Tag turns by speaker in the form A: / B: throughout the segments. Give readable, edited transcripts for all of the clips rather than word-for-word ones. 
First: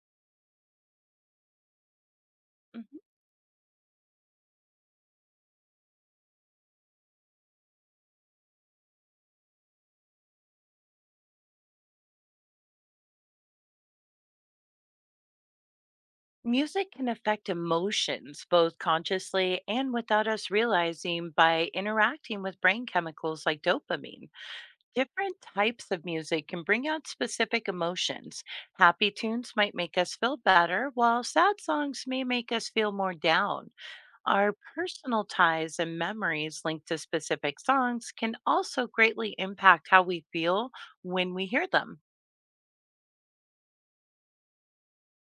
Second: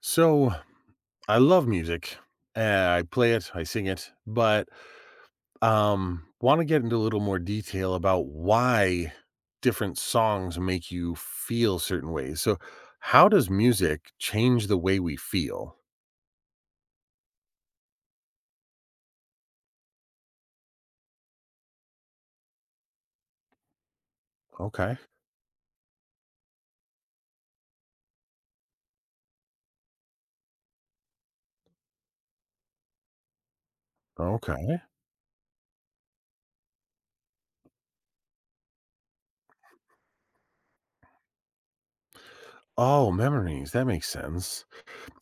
A: So I love music.
B: Mhm.
A: I play it, I sing it, but want to get into a little more detail about why different songs make you feel certain ways. So, how does music change the way we feel?
B: Music can affect emotions both consciously and without us realizing by interacting with brain chemicals like dopamine.
A: Okay.
B: Different types of music can bring out specific emotions. Happy tunes might make us feel better, while sad songs may make us feel more down. Our
A: Okay.
B: personal ties and memories linked to specific songs can also greatly impact how we feel when we hear them.
A: Oh, memories. That makes sense.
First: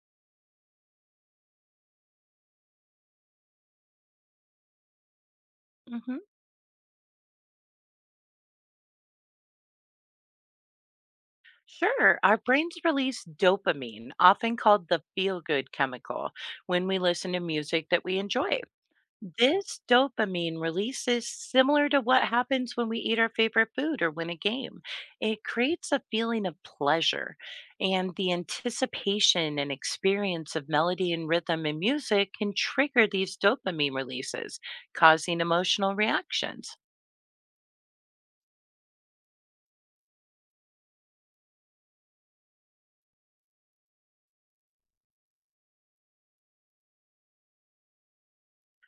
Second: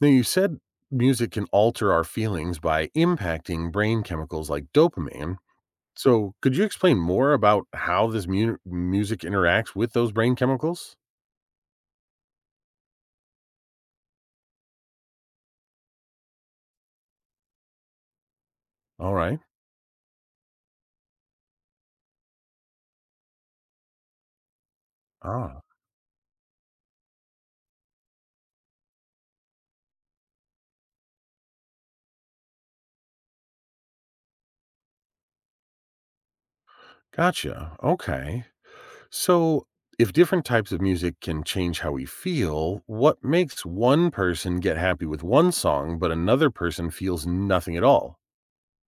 A: Now, you said music can alter our feelings by impacting brain chemicals like dopamine.
B: Mhm.
A: So, could you explain more about how music interacts with those brain chemicals?
B: Sure, our brains release dopamine, often called the feel good chemical, when we listen to music that we enjoy.
A: All right.
B: This dopamine release is similar to what happens when we eat our favorite food or win a game. It
A: Ah,
B: creates a feeling of pleasure, and the anticipation and experience of melody and rhythm in music can trigger these dopamine releases, causing emotional reactions.
A: gotcha. Okay. So, if different types of music can change how we feel, what makes one person get happy with one song, but another person feels nothing at all?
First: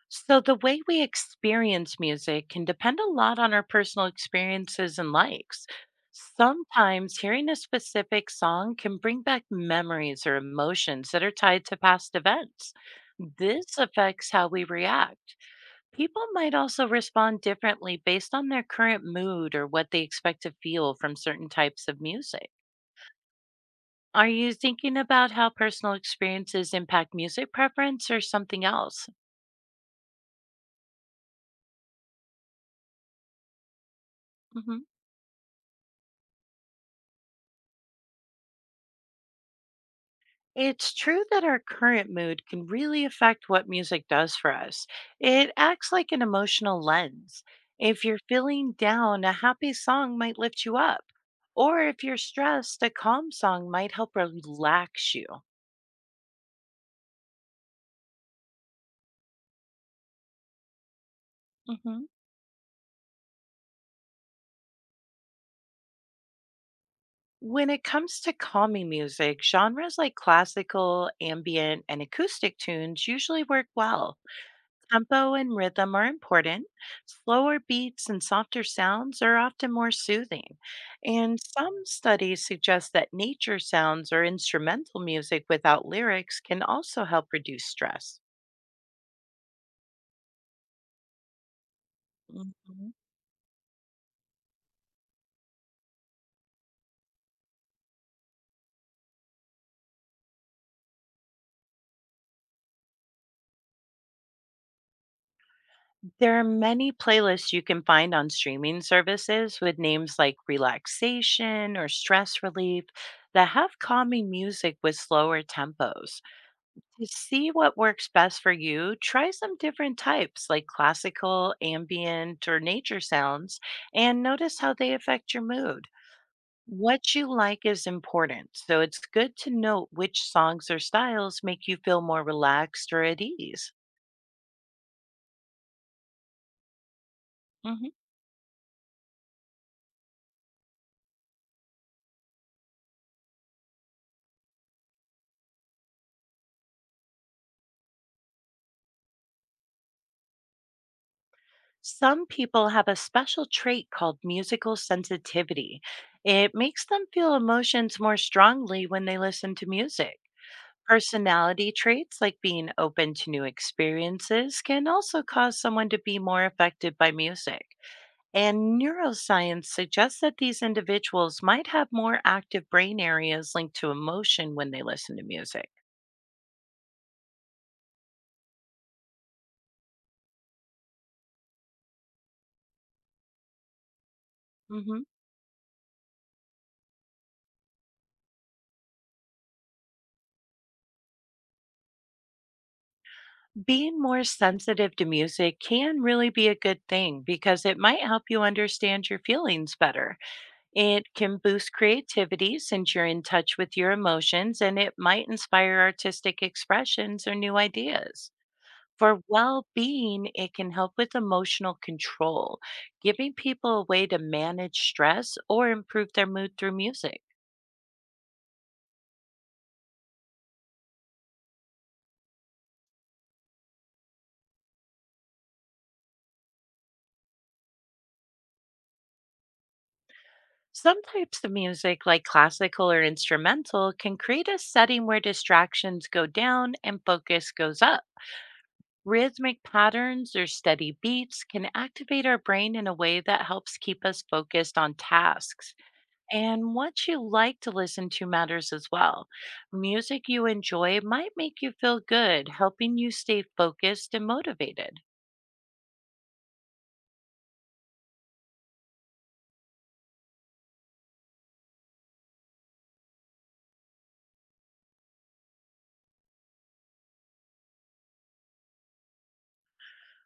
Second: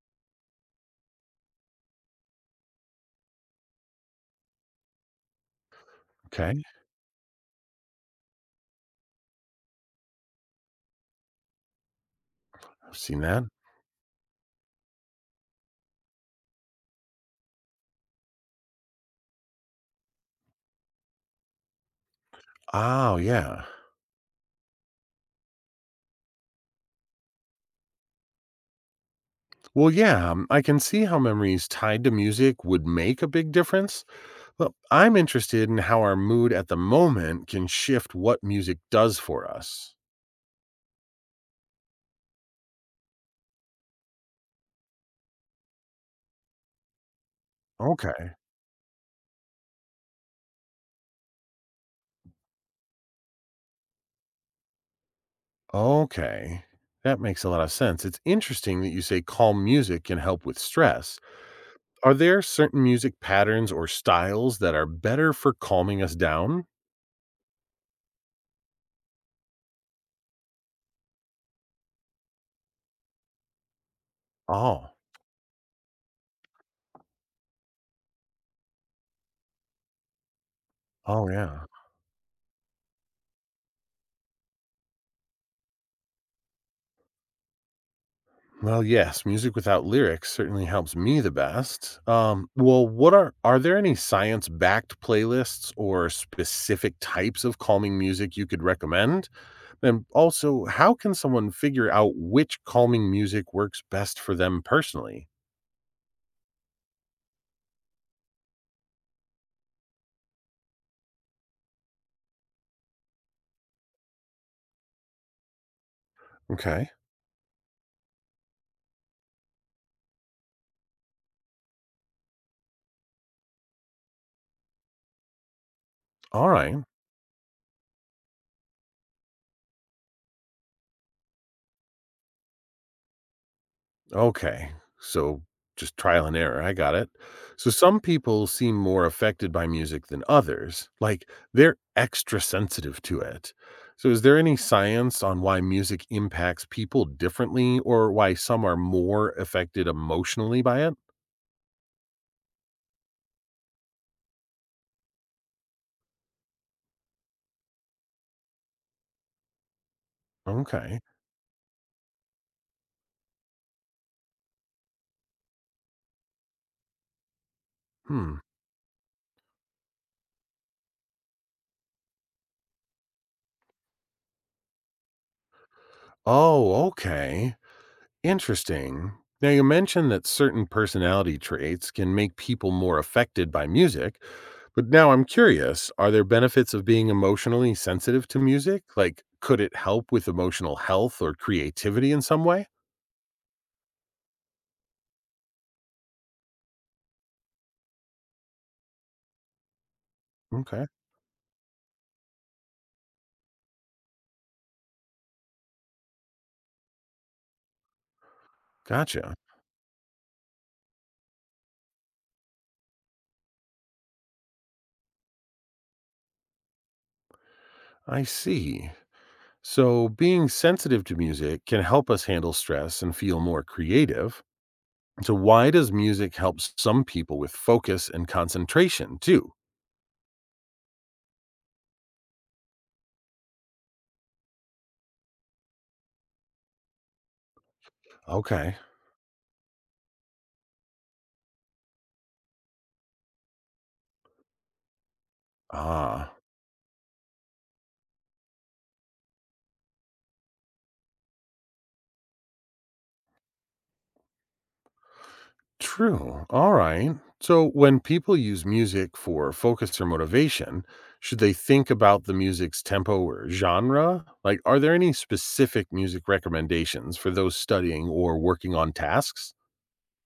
B: So, the way we experience music can depend a lot on our personal experiences and likes.
A: Okay.
B: Sometimes hearing a specific song can bring back memories or emotions that are tied to past events.
A: I've seen that.
B: This affects how we react. People might also respond differently based on their current mood or what they expect to feel from certain types of music.
A: Oh, yeah.
B: Are you thinking about how personal experiences impact music preference or something else?
A: Well, yeah, I can see how memories tied to music would make a big difference, but
B: Mhm.
A: I'm interested in how our mood at the moment can shift what music does for us.
B: It's true that our current mood can really affect what music does for us. It acts like an emotional lens. If you're
A: Okay.
B: feeling down, a happy song might lift you up. Or if you're stressed, a calm song might help relax you.
A: Okay. That makes a lot of sense. It's interesting that you say calm music can help with stress.
B: hmm
A: Are there certain music patterns or styles that are better for calming us down?
B: When it comes to calming music, genres like classical, ambient, and acoustic tunes usually work well.
A: Oh,
B: Tempo and rhythm are important. Slower beats and softer sounds are often more soothing.
A: oh,
B: And
A: yeah.
B: some studies suggest that nature sounds or instrumental music without lyrics can also help reduce stress.
A: Well, yes, music without lyrics certainly helps me the best. Well,
B: Mhm.
A: what are there any science-backed playlists or specific types of calming music you could recommend? And also, how can someone figure out which calming music works best for them personally?
B: There are many playlists you can find on streaming services with names like relaxation or stress relief that have calming music with slower tempos.
A: Okay.
B: To see what works best for you, try some different types like classical, ambient, or nature sounds and notice how they affect your mood.
A: Alright,
B: What you like is important, so it's good to note which songs or styles make you feel more relaxed or at ease.
A: okay. So, just trial and error, I got it. So
B: hmm
A: some people seem more affected by music than others, like, they're extra sensitive to it. So is there any science on why music impacts people differently or why some are more affected emotionally by it?
B: Some people have a special trait called musical sensitivity. It makes them feel emotions more strongly when they listen to music.
A: Okay.
B: Personality traits like being open to new experiences can also cause someone to be more affected by music.
A: Hmm.
B: And neuroscience suggests that these individuals might have more active brain areas linked to emotion when they listen to music.
A: Oh, okay. Interesting. Now, you mentioned that certain personality traits can make people more affected by music, but
B: Mhm.
A: now I'm curious, are there benefits of being emotionally sensitive to music? Like, could it help with emotional health or creativity in some way?
B: Being more sensitive to music can really be a good thing because it might help you understand your feelings better.
A: Okay,
B: It can boost creativity since you're in touch with your emotions and it might inspire artistic expressions or new ideas. For
A: gotcha.
B: well-being, it can help with emotional control, giving people a way to manage stress or improve their mood through music.
A: I see. So, being sensitive to music can help us handle stress and feel more creative. So, why does music help some people with focus and concentration too?
B: Some types of music, like classical or instrumental, can create a setting where distractions go down and focus goes up.
A: Okay.
B: Rhythmic patterns or steady beats can activate our brain in a way that helps keep us focused on tasks.
A: Ah,
B: And what you like to listen to matters as well. Music you enjoy might make you feel good, helping you stay focused and motivated.
A: true. All right. So, when people use music for focus or motivation, should they think about the music's tempo or genre? Like, are there any specific music recommendations for those studying or working on tasks?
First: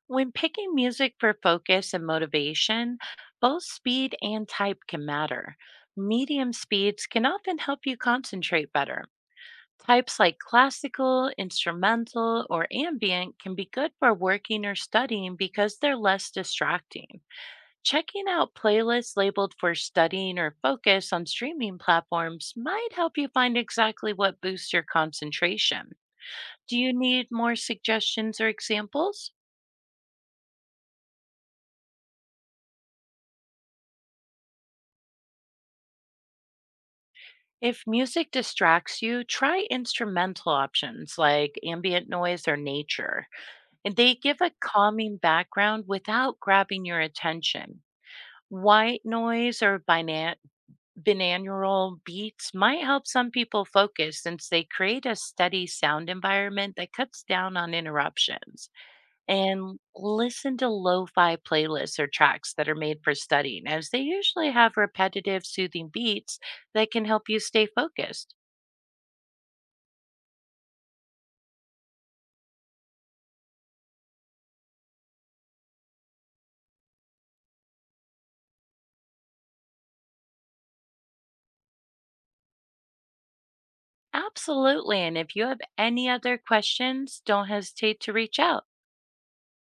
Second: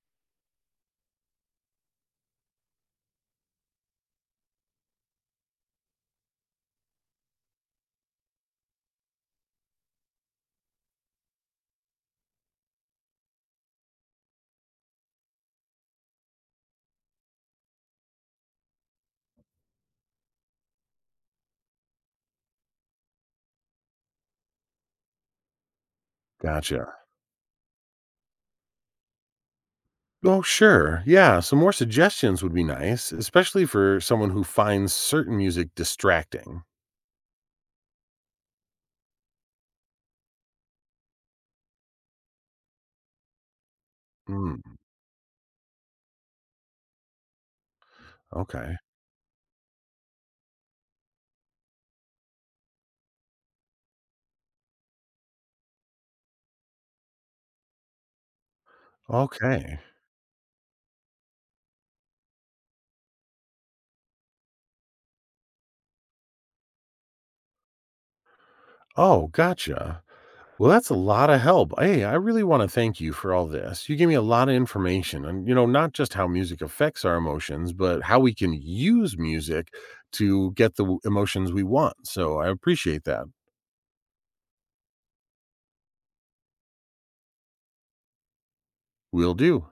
B: When picking music for focus and motivation, both speed and type can matter. Medium speeds can often help you concentrate better. Types like classical, instrumental, or ambient can be good for working or studying because they're less distracting. Checking out playlists labeled for studying or focus on streaming platforms might help you find exactly what boosts your concentration. Do you
A: Gotcha.
B: need more suggestions or examples?
A: Oh, sure. Yeah. Some more suggestions would be nice, especially for someone who finds certain music distracting.
B: If music distracts you, try instrumental options like ambient noise or nature. And they give a
A: Mm,
B: calming background without grabbing your attention.
A: okay.
B: White noise or binaural beats might help some people focus since they create a steady sound environment that cuts down on interruptions. And
A: Okay.
B: listen to lo fi playlists or tracks that are made for studying, as they usually have repetitive, soothing beats that can help you stay focused.
A: Oh, gotcha. Well, that's a lot of help. Hey, I really want to thank you for all this. You gave me a lot of information and, not just how music affects our emotions, but how we can use music to get emotions we want. So I appreciate that.
B: Absolutely. And if you have any other questions, don't hesitate to reach out.
A: Will do.